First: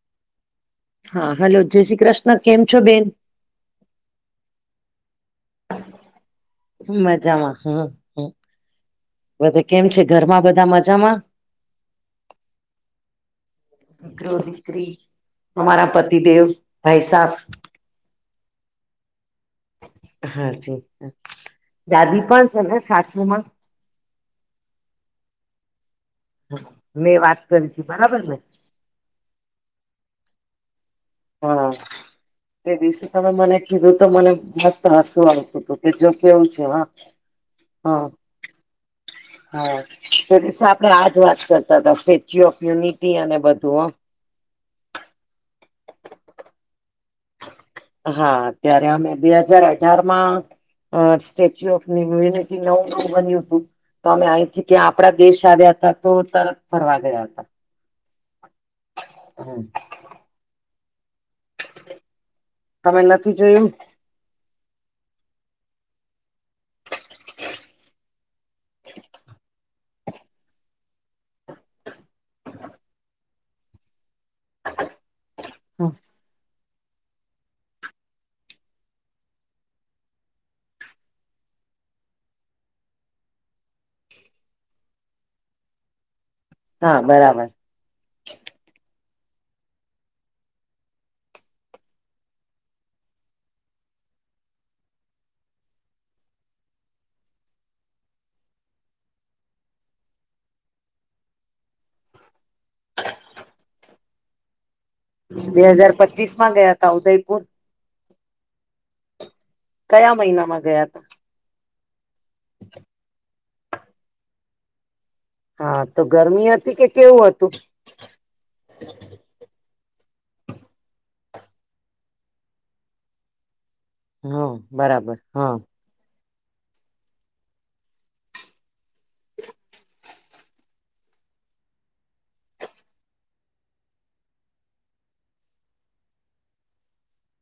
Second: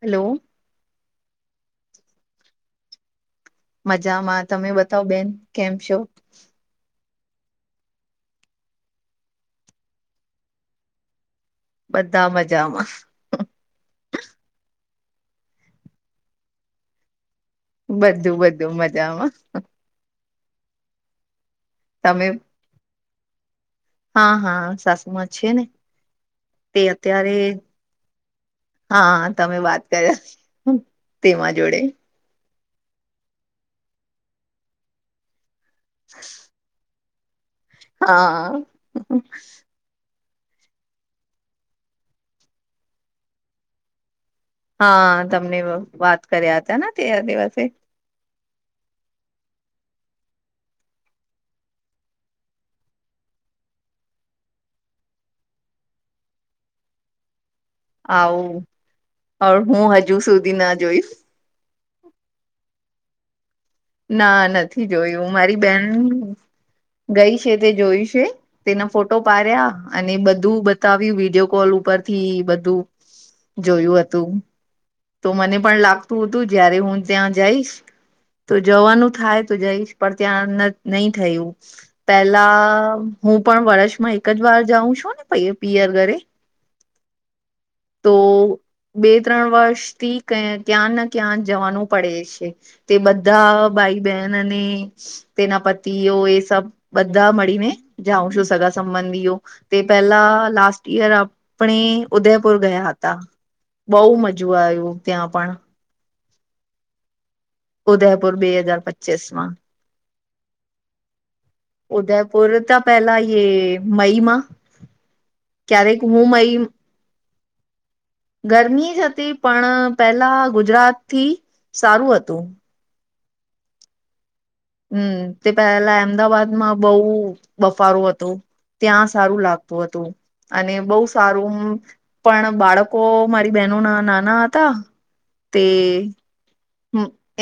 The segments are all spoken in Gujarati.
હેલો હા હલો જય શ્રી કૃષ્ણ કેમ છો, બેન મજામાં તમે બતાવ બેન કેમ છો. મજામાં હમ હ બધા કેમ છ, ઘરમાં બધા મજામા બધા મજામા દીકરો દીકરી અમારા પતિદેવ ભાઈ સાબ બધું બધું મજામા હા છે દાદી તમે પણ છેને, સાસુ મા હા હા સાસુમા છે ને તે મેં અત્યારે વાત કરી હતી બરાબર ને હા તમે વાત કર્યા તેમાં જોડે એ વિશે તમે મને કીધું તો મને મસ્ત હસવું આવતું હતું કે જો કેવું છે હા હા હા તો દીસે આપડે આજ વાત કરતા હતા સ્ટેચ્યુ ઓફ યુનિટી અને બધું હ હા તમને વાત કર્યા હતા ને તે દિવસે હા અત્યારે અમે બે હજાર અઢારમાં આ સ્ટેચ્યુ ઓફ યુનિટી નવુ બન્યું તુ તો અમે અહીથી કે આપડા દેશ આવ્યા હતા તો તરત ફરવા ગયા હતા. હમ આવું હું હજુ સુધી ના જોયું. તમે નથી જોયું? ના નથી જોયું મારી બેહેન ગઈ છે તે જોયું છે. તેના ફોટો પાડ્યા અને બધું બતાવ્યું વિડીયો કોલ ઉપરથી બધું જોયું હતું તો મને પણ હમ. લાગતું હતું જયારે હું ત્યાં જઈશ તો જવાનું થાય તો જઈશ પણ ત્યાં નહી થયું. પેલા હું પણ વર્ષમાં એક જ વાર જાઉં છું ને પિ પિયર ઘરે હા બરાબર તો બે ત્રણ વર્ષ થી ક્યાં ના ક્યાં જવાનું પડે છે? તે બધા ભાઈ બહેન અને તેના પતિઓ એ સબ બધા મળીને જાઉં છું સગા સંબંધીઓ તે પેલા લાસ્ટ યર આપણે ઉદયપુર ગયા હતા. બઉ મજું આયુ. બે હજાર પચીસ માં ગયા તા ઉદયપુર? ઉદયપુર બે હજાર પચીસ માં કયા મહિનામાં ગયા હતા ઉદયપુર તા પેલા મઈ માં હા ક્યારેક તો હું ગરમી મઈ હતી કે કેવું હતું? ગરમી જ હતી પણ પેલા ગુજરાત થી સારું હતું. હમ હમ તે પેલા અમદાવાદમાં બહુ બફારો હતો. ત્યાં સારું લાગતું હતું. અને બહું સારું પણ બાળકો મારી બહેનો ના નાના હતા. તે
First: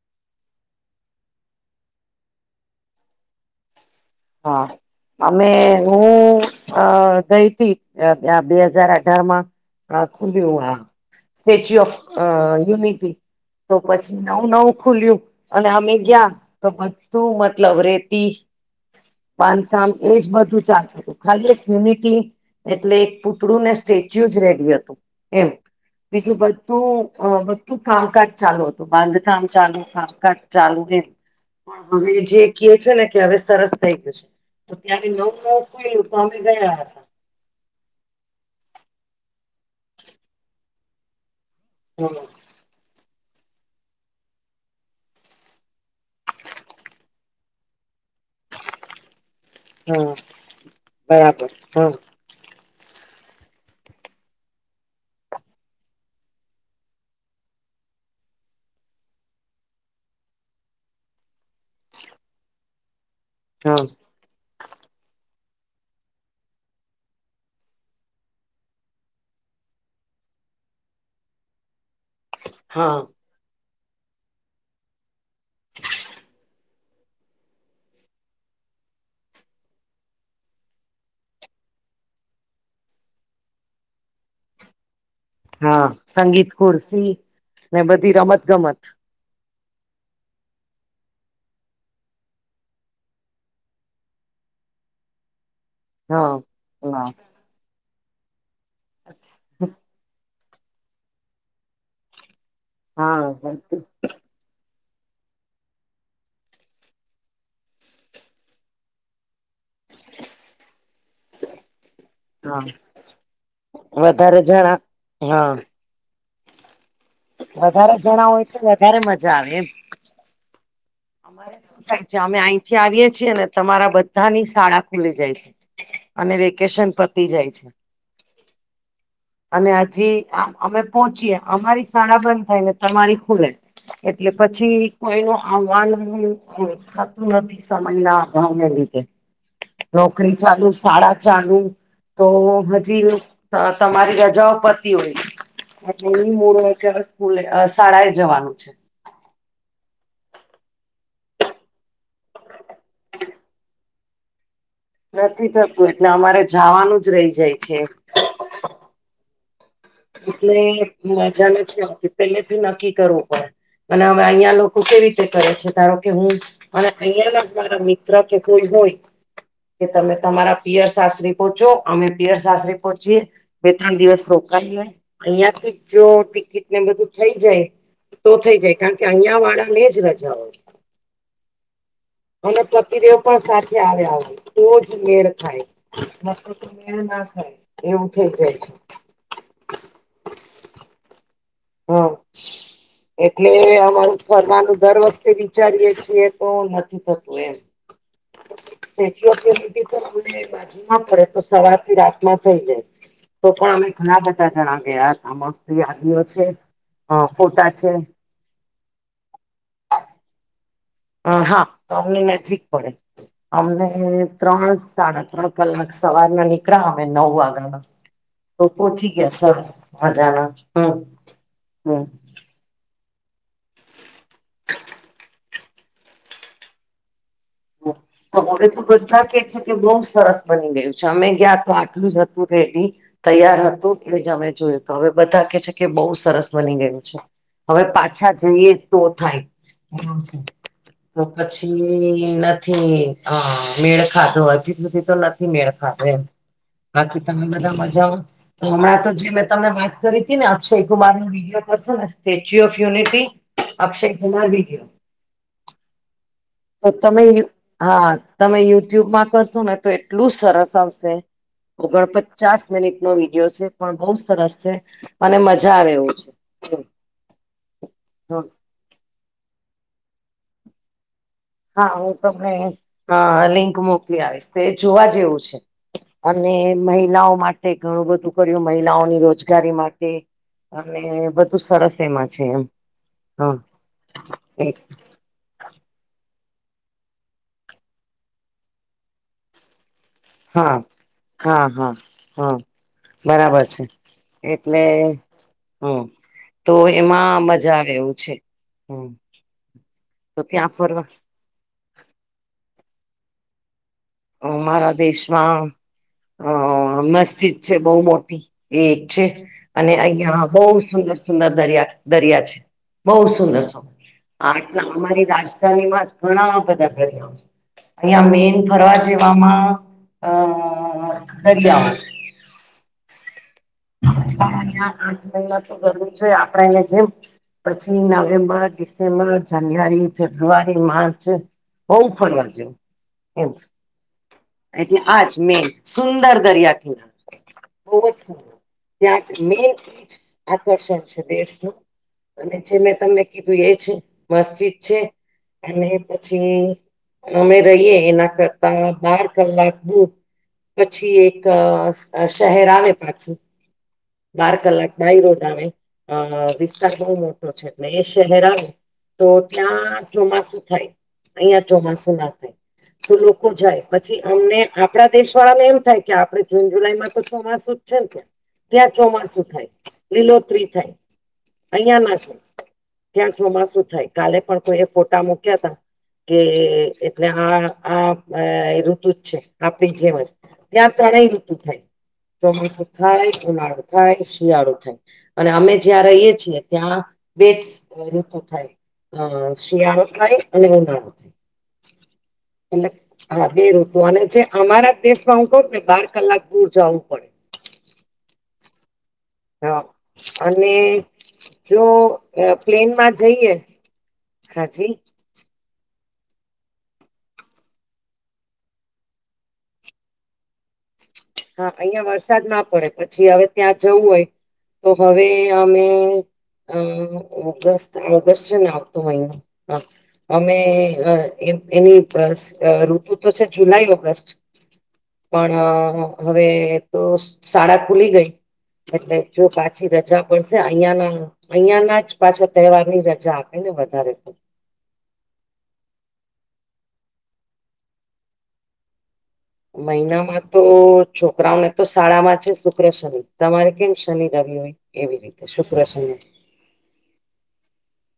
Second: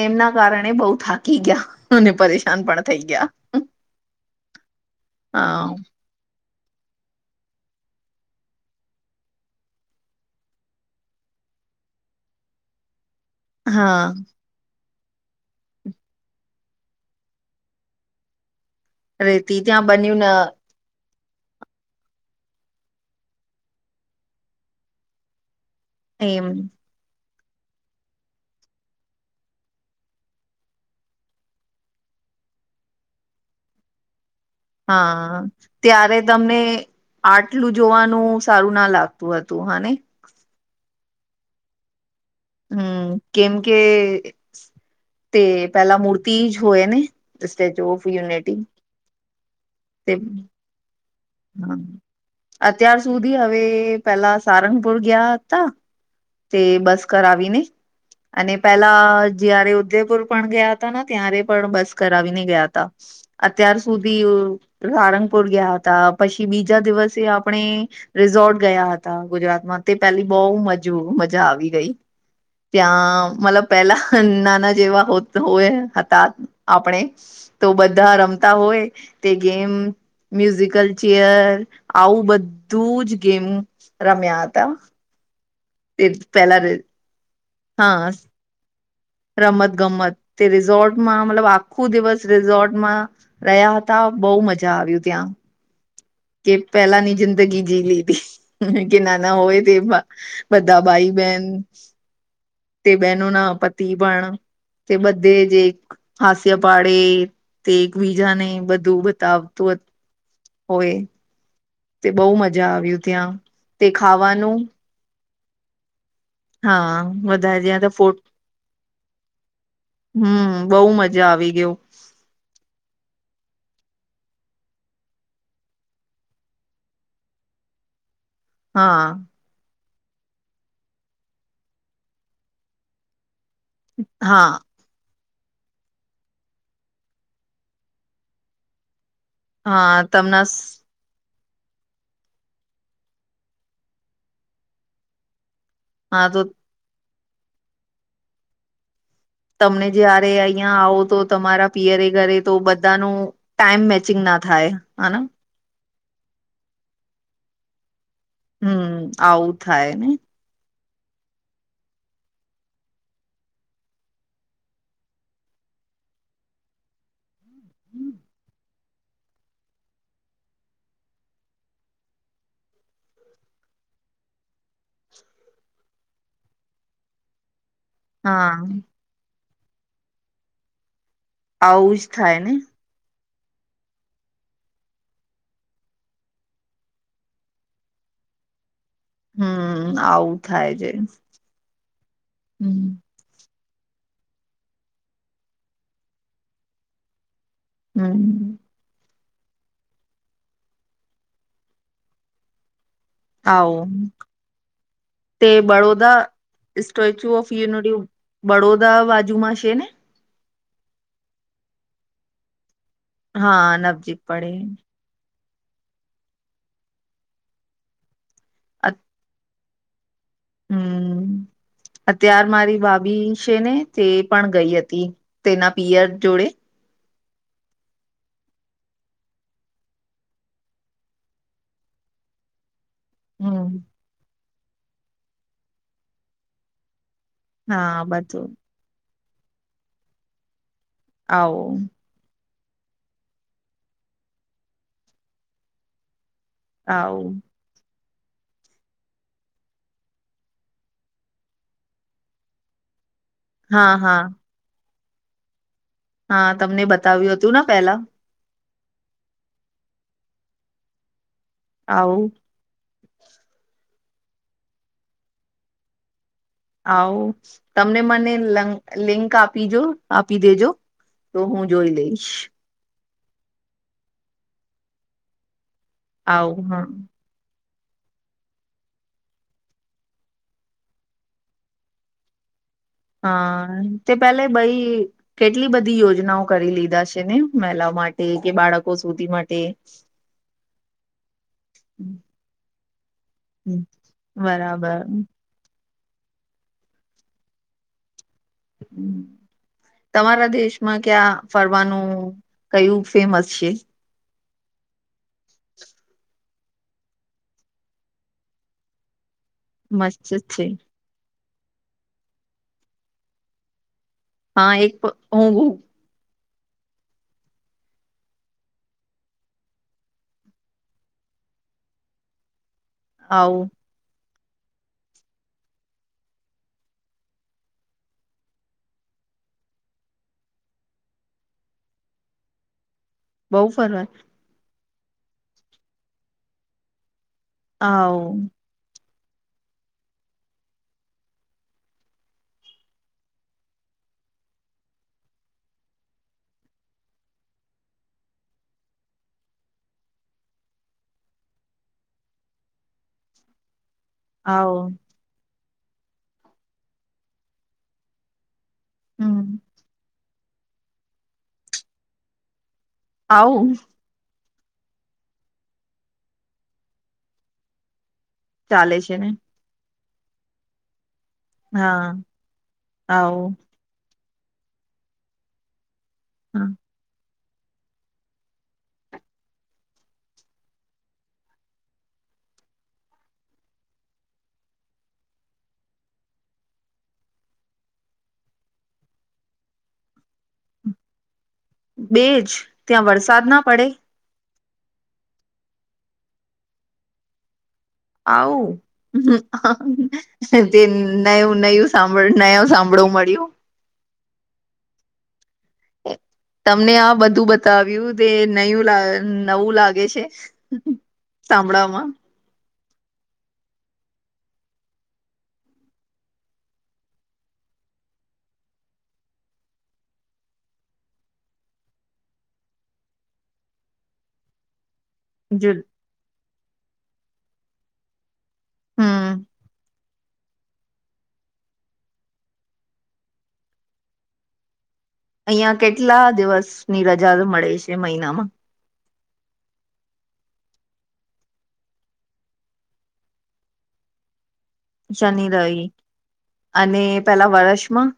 એમના કારણે બઉ થાકી ગયા, અને પરેશાન પણ થઈ ગયા. હા અમે હા હું અ ગઈ તી બે હજાર અઢાર માં આ ખુલ્યું હા સ્ટેચ્યુ ઓફ અ યુનિટી. તો હા પછી નવુ નવુ ખુલ્યું અને અમે ગયા તો બધું મતલબ રેતી રેતી ત્યાં બાંધકામ બન્યું એજ ન બધું ચાલું હતું. ખાલી એક યુનિટી એટલે એક પુતળું ને સ્ટેચ્યુ જ રેડી હતું એમ. બીજું એમ બધું અ તું કામકાજ ચાલુ હતું. બાંધકામ ચાલુ કામકાજ ચાલુ એમ હવે જે કહે છે ને કે હવે સરસ થઈ ગયું છે. તો ત્યારે નવુ હા નવુ ખુલ્યું તો ત્યારે અમે તમને ગયા હતા. આટલું જોવાનું સારું ના લાગતું હતું હા ને બોલો. હમમ કેમ કે તે પહેલા મૂર્તી જ હોય ને સ્ટેચુ ઓફ યુનિટી. તે હા. હા. અત્યાર સુધી હવે પેલા સારંગપુર ગીયા તા. તે બસ કરાવીને અને પેલા જયારે ઉદયપુર પણ ગીયા તા, ને ત્યારે પણ બસ કરાવીને ગીયા તા. અત્યાર હા સુધી પિયુ સારંગપુર ગીયા તા પછી બીજા દિવસે આપણે રિસોર્ટ ગયા હતા. ગુજરાતમાં તે પેલી બોવ મજા જો મજા આવી ગઈ. હા ત્યાં મતલબ પેલા નાના જેવા હો વે હતા આપણે તો બધા રમતા હોય તે ગેમ મ્યુઝિકલ ચેયર આવું બધું જ ગેમ રમ્યા હતા. હા તે સંગીત પેલા ખુરસી ને હા બધી રમત - ગમત રમત - ગમત તે રિસોર્ટમાં મતલબ આખું દિવસ રિસોર્ટમાં રયા હોતા બો મજા આવી ત્યાં હા કે હા પેલાની જિંદગી જીવી લીધી કે નાના હોય તેવા બધા ભાઈ- બહેન તે હા બહેનો ના પતિ પણ તે બધે જ એક હાસ્ય પાડી તે એકબીજાને બધું બતાવતું હતું. હોય તે બો મજા આવ્યું ત્યાં તે વધારે ખાવાનું જણા હા. હા. ત્યાં તો વધારે જણા હોય તો વધારે મજા આવે એમ. હમમ બઉ મજા આવી અમારે શુ ગયું થાય છે અમે અહીંથી આવીએ છીએ ને તમારા બધાની શાળા ખુલી જાય છે. અને વેકેશન પતી જાય છે. હા. અને હજી અ અમે પોહોચીએ અમારી શાળા બંધ થાયને તમારી ખુલે. એટલે હા પછી કોઈ વાર આવુ [unintelligible] થતું નથી સમય ના અભાવને લીધે હા નોકરી તમના ચાલુ, શાળા ચાલુ તો હજી તમારી રજાઓ પતી હોય. એટલે હા ઈ તો મોર્ય મૂળ કે સ્કૂલે શાળા એ જવાનું છે. તમને જ્યારે અહિયાં આવો તો તમારા પિયરે ઘરે તો બધાનું ટાઈમ મેચિંગ ના થાય. હને નથી થતું એટલે અમારે જાવાનું જ રહી જાય છે. હમમ આવું થાય ને. એટલે મજા નથી આવતી પેલેથી નક્કી કરવું પડે. પણ હવે અહિયાં લોકો કેવી રીતે કરે છે ધારો કે હું જ મારા અહંયા મારા મિત્ર કે કોઈ હોય કે તમે તમારા પિયર સાસરી પહોચો અમે પિયર સાસરી પહોચીએ. બે ત્રણ દિવસ રોકાઈ એ અહિયાં થી જો ટિકિટ ને બધું થઇ જાય તો હા થઈ જાય કારણ કે અહિયાં વાળા ને જ રજા હોય આવું જ થાય ને [inaudible] મેળ ના થાય એવું થઈ જાય હમ આવું થાય છે હા હમ એટલે અમારું ફરવાનું દર વખતે વિચારીએ છીએ તો નથી થતું એમ હમ સ્ટેચ્યુ ઓફ યુનિટી તો બાજુમાં પડે તો સવાર થી રાતમાં થઇ જાય તો પણ અમે આવું ઘણા બધા જણા ગયા તે મસ્ત બડોદા યાદીઓ છે અ સ્ટેચ્યુ ઓફ ફોટા છે યુનિટી બડોદરા બાજુમાં છે ને અ હા તો અમને નજીક પડે હા અમને નજીક પડે ત્રણ સાડા ત્રણ કલાક સવાર ના નીકળા અમે નવ વાગના તો પહોંચી ગયા સરસ હજાના હમ અત્યાર મારી ભાભી છે ને તે પણ ગઈ હતી તેના પીયર જોડે હ હવે તો બધા કે છે કે બહુ સરસ બની ગયું છે અમે ગયા તો આટલું જ હતું રેડી તૈયાર હમ હતું કે જ અમે જોયું તો હવે બધા કે છે કે બહુ સરસ બની ગયું છે હવે હા પાછા બધું જઈએ તો થાય તો આવો પછી ન નથી અ મેળ ખાધો હજી સુધી તો નથી મેળ ખાધો એમ બાકી આવું તમે બધા મજામાં તો હમણાં તો જે મેં તમને વાત કરી હતી ને અક્ષય કુમાર નું વિડીયો પર છે ને સ્ટેચ્યુ ઓફ યુનિટી હા અક્ષય હા કુમાર વીડિયો હા તમને તો તમે બતાવ્યું હતું ને પેલા હા તમે યુટ્યુબમાં કરશો ને તો એટલું સરસ આવશે આવું ઓગણપચાસ મિનિટ નો વિડીયો છે પણ બઉ સરસ છે અને મજા આવે એવું છે હાઉ તમને મનેં લિંક આપીજો આપી દેજો તો જોઈ હા હું લઈશ તમને હા લિંક મોકલી આવીશ તે જોવા જેવું છે અને આવું હા મહિલાઓ મા ટે ઘણું બધું કર્યું મહિલાઓની રોજગારી માટે અને બધું સરસ એમાં છે એમ હા તે પેલે બઈ કેટલી બધી યોજનાઓ કરી લીધા છે ને મહિલાઓ માટે કે બાળકો સુધી માટે હા હા હા હા બરાબર છે એટલે બરાબર હમ તો એમાં મજા આવે એવું છે હમ તો તમારા ત્યાં દેશમાં ફરવા ક્યાં ફરવાનું કયું ફેમસ છે મારા દેશમાં અ મસ્જિદ છે બહુ મોટી એક છે. અને મસ્ત અહિયાં બઉ છે સુંદર સુંદર દરિયા દરિયા છે બઉ સુંદર સું‌ હા આટલા એક અમારી હું રાજધાનીમાં ઘણા બધા દરિયાઓ છે અહિયાં મેન ફરવા જેવામાં અ દરિયાઓ [unintelligible] પાંચ મહિના તો ગરમી છે આપણેે એને જેમ પછી November, December, January, February, March [unintelligible] બહુ ફરવા [unintelligible] સુંદર [inaudible] ત્યાં જ મેન એ આકર્ષણ છે દેશનું અને જે મેં તમને કીધું એ છે મસ્જિદ છે અને પછી અમે રહીએ એના કરતા બાર કલાક દુર પછી એક શહેર આવે પાછું. બાર આવ કલાક બાય રોડ આવે અ વિસ્તાર બહુ મોટો છે એટલે એ શહેર આવે. તો હમ ત્યાં ચોમાસું થાય અહિયાં ચોમાસું ના થાય. તો લોકો આવું જાય. પછી અમને આપણા દેશ વાળા ને એમ થાય કે આપણે જૂન જુલાઈમાં તો ચોમાસું જ છે ન કે ત્યાં ચાલે છે ને ચોમાસુ થાય લિલોતરી થાય. હા અહીયાના જ ત્યાં આવું ચોમાસું થાય કાલે પણ કોઈ ફોટા મુક્યા તા કે હા એટલે આ આ ઋતુજ છે આપડી જેમ જ ત્યાં ત્રણેય ઋતુ થાય. ચોમાસું થાય, ઉનાળો થાય, શિયાળો થાય. અને અમે જ્યાં રહીએ છીએ ત્યાં બે જ ઋતુ થાય. અ શિયાળો થાય અને ઉનાળો થાય. બેજ ત્યાં વરસાદ એટલે ના બે પડે ઋતુ [unintelligible] અમારા દેશમાં હું કહું ને બાર કલાક દુર જવું પડે. આઉ હા અને જો પ્લેનમાં [unintelligible] [inaudible] તમને આ બધું બતાવ્યું તે નયું નવું લાગે છે. [inaudible] હા અહિયાં સાંભળામાં વરસાદ ના પડે પછી હવે ત્યાં જવું હોય તો હવે અમે અ ઓગસ્ટ ઓગસ્ટને આવતો [unintelligible] અમે એ એની ઋતુ તો છે જુલાઈ ઓગસ્ટ પણ જો હવે તો શાળા ખુલી ગઈ એટલે જો હમ પાછી રજા પડશે અહિયા ના અહિયાં ના જ પાછા તહેવાર ની રજા આપે ને વધારે તો અહિયાં કેટલા દિવસ ની રજા મળે છે મહિનામાં? મહિનામાં તો છોકરાઓને તો શાળામાં છે શુક્ર - શનિ તમારે કેમ શનિ- રવિ હોય. એવી રીતે શનિ શુક્ર રવિ શનિ અને પેલા વર્ષમાં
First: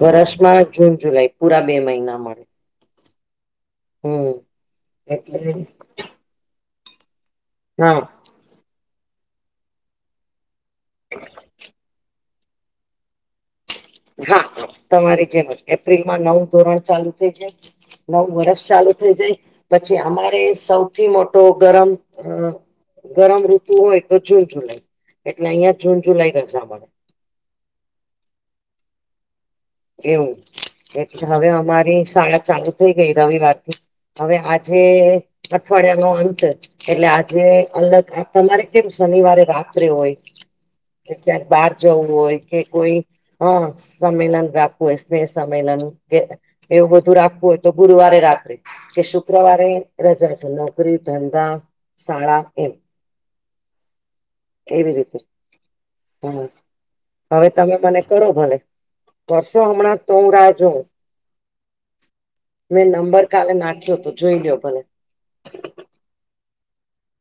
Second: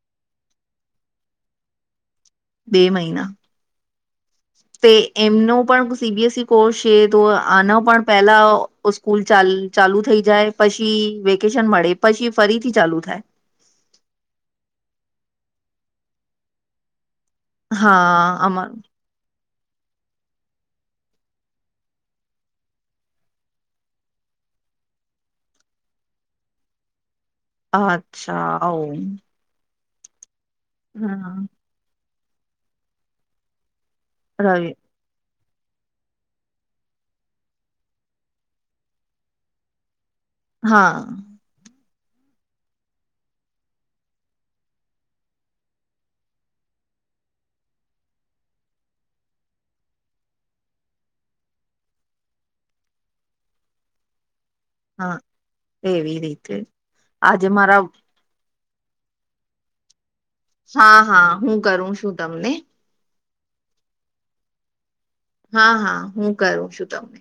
વર્ષમાં જૂન જુલાઈ પૂરા બે મહિના મળે. બે મહિના. [inaudible] તે એટલે એમનો પણ સીબીએસઇ કોર્સ છે તો આનો હા પણ પેલા સ્કૂલ ચા ચાલુ થઈ જાય પછી વેકેશન મળે પછી ફરીથી ચાલુ થાય. હા તમારી જેમ એપ્રિલમાં નવું ધોરણ ચાલુ થઈ જાય નવું હા વર્ષ અમાર ચાલુ. થઈ જાય પછી અમારે સૌથી મોટો ગરમ ગરમ ઋતુ હોય તો જૂન જુલાઈ એટલે અહિયાં જૂન જુલાઈ રજા મળે. અચ્છા આઉં એવું એટલે હવે અમારી શાળા ચાલુ થઈ ગઈ રવિવારથી હવે રવિ આજે અઠવાડિયા નો અંત એટલે આજે અલગ આ તમારે કેમ શનિવારે રાત્રે હોય કે હા ક્યાંક બહાર જવું હોય કે કોઈ હ સંમેલન રાખવું હોય સ્નેહ સંમેલન એવું બધું રાખવું હોય તો ગુરુવારે રાત્રે કે શુક્રવારે રજા છે નોકરી ધંધા શાળા એમ એવી હા રીતે એવી હમ્મ રીતે હવે આજે તમે મારા મને કરો ભલે પરસો હમણાં તો હ રાત હા હા હું કરું છું તમને મેં નંબર કાલે નાખ્યો હતો જોઈ લો્યો ભલે હા હા હું કરું છું તમને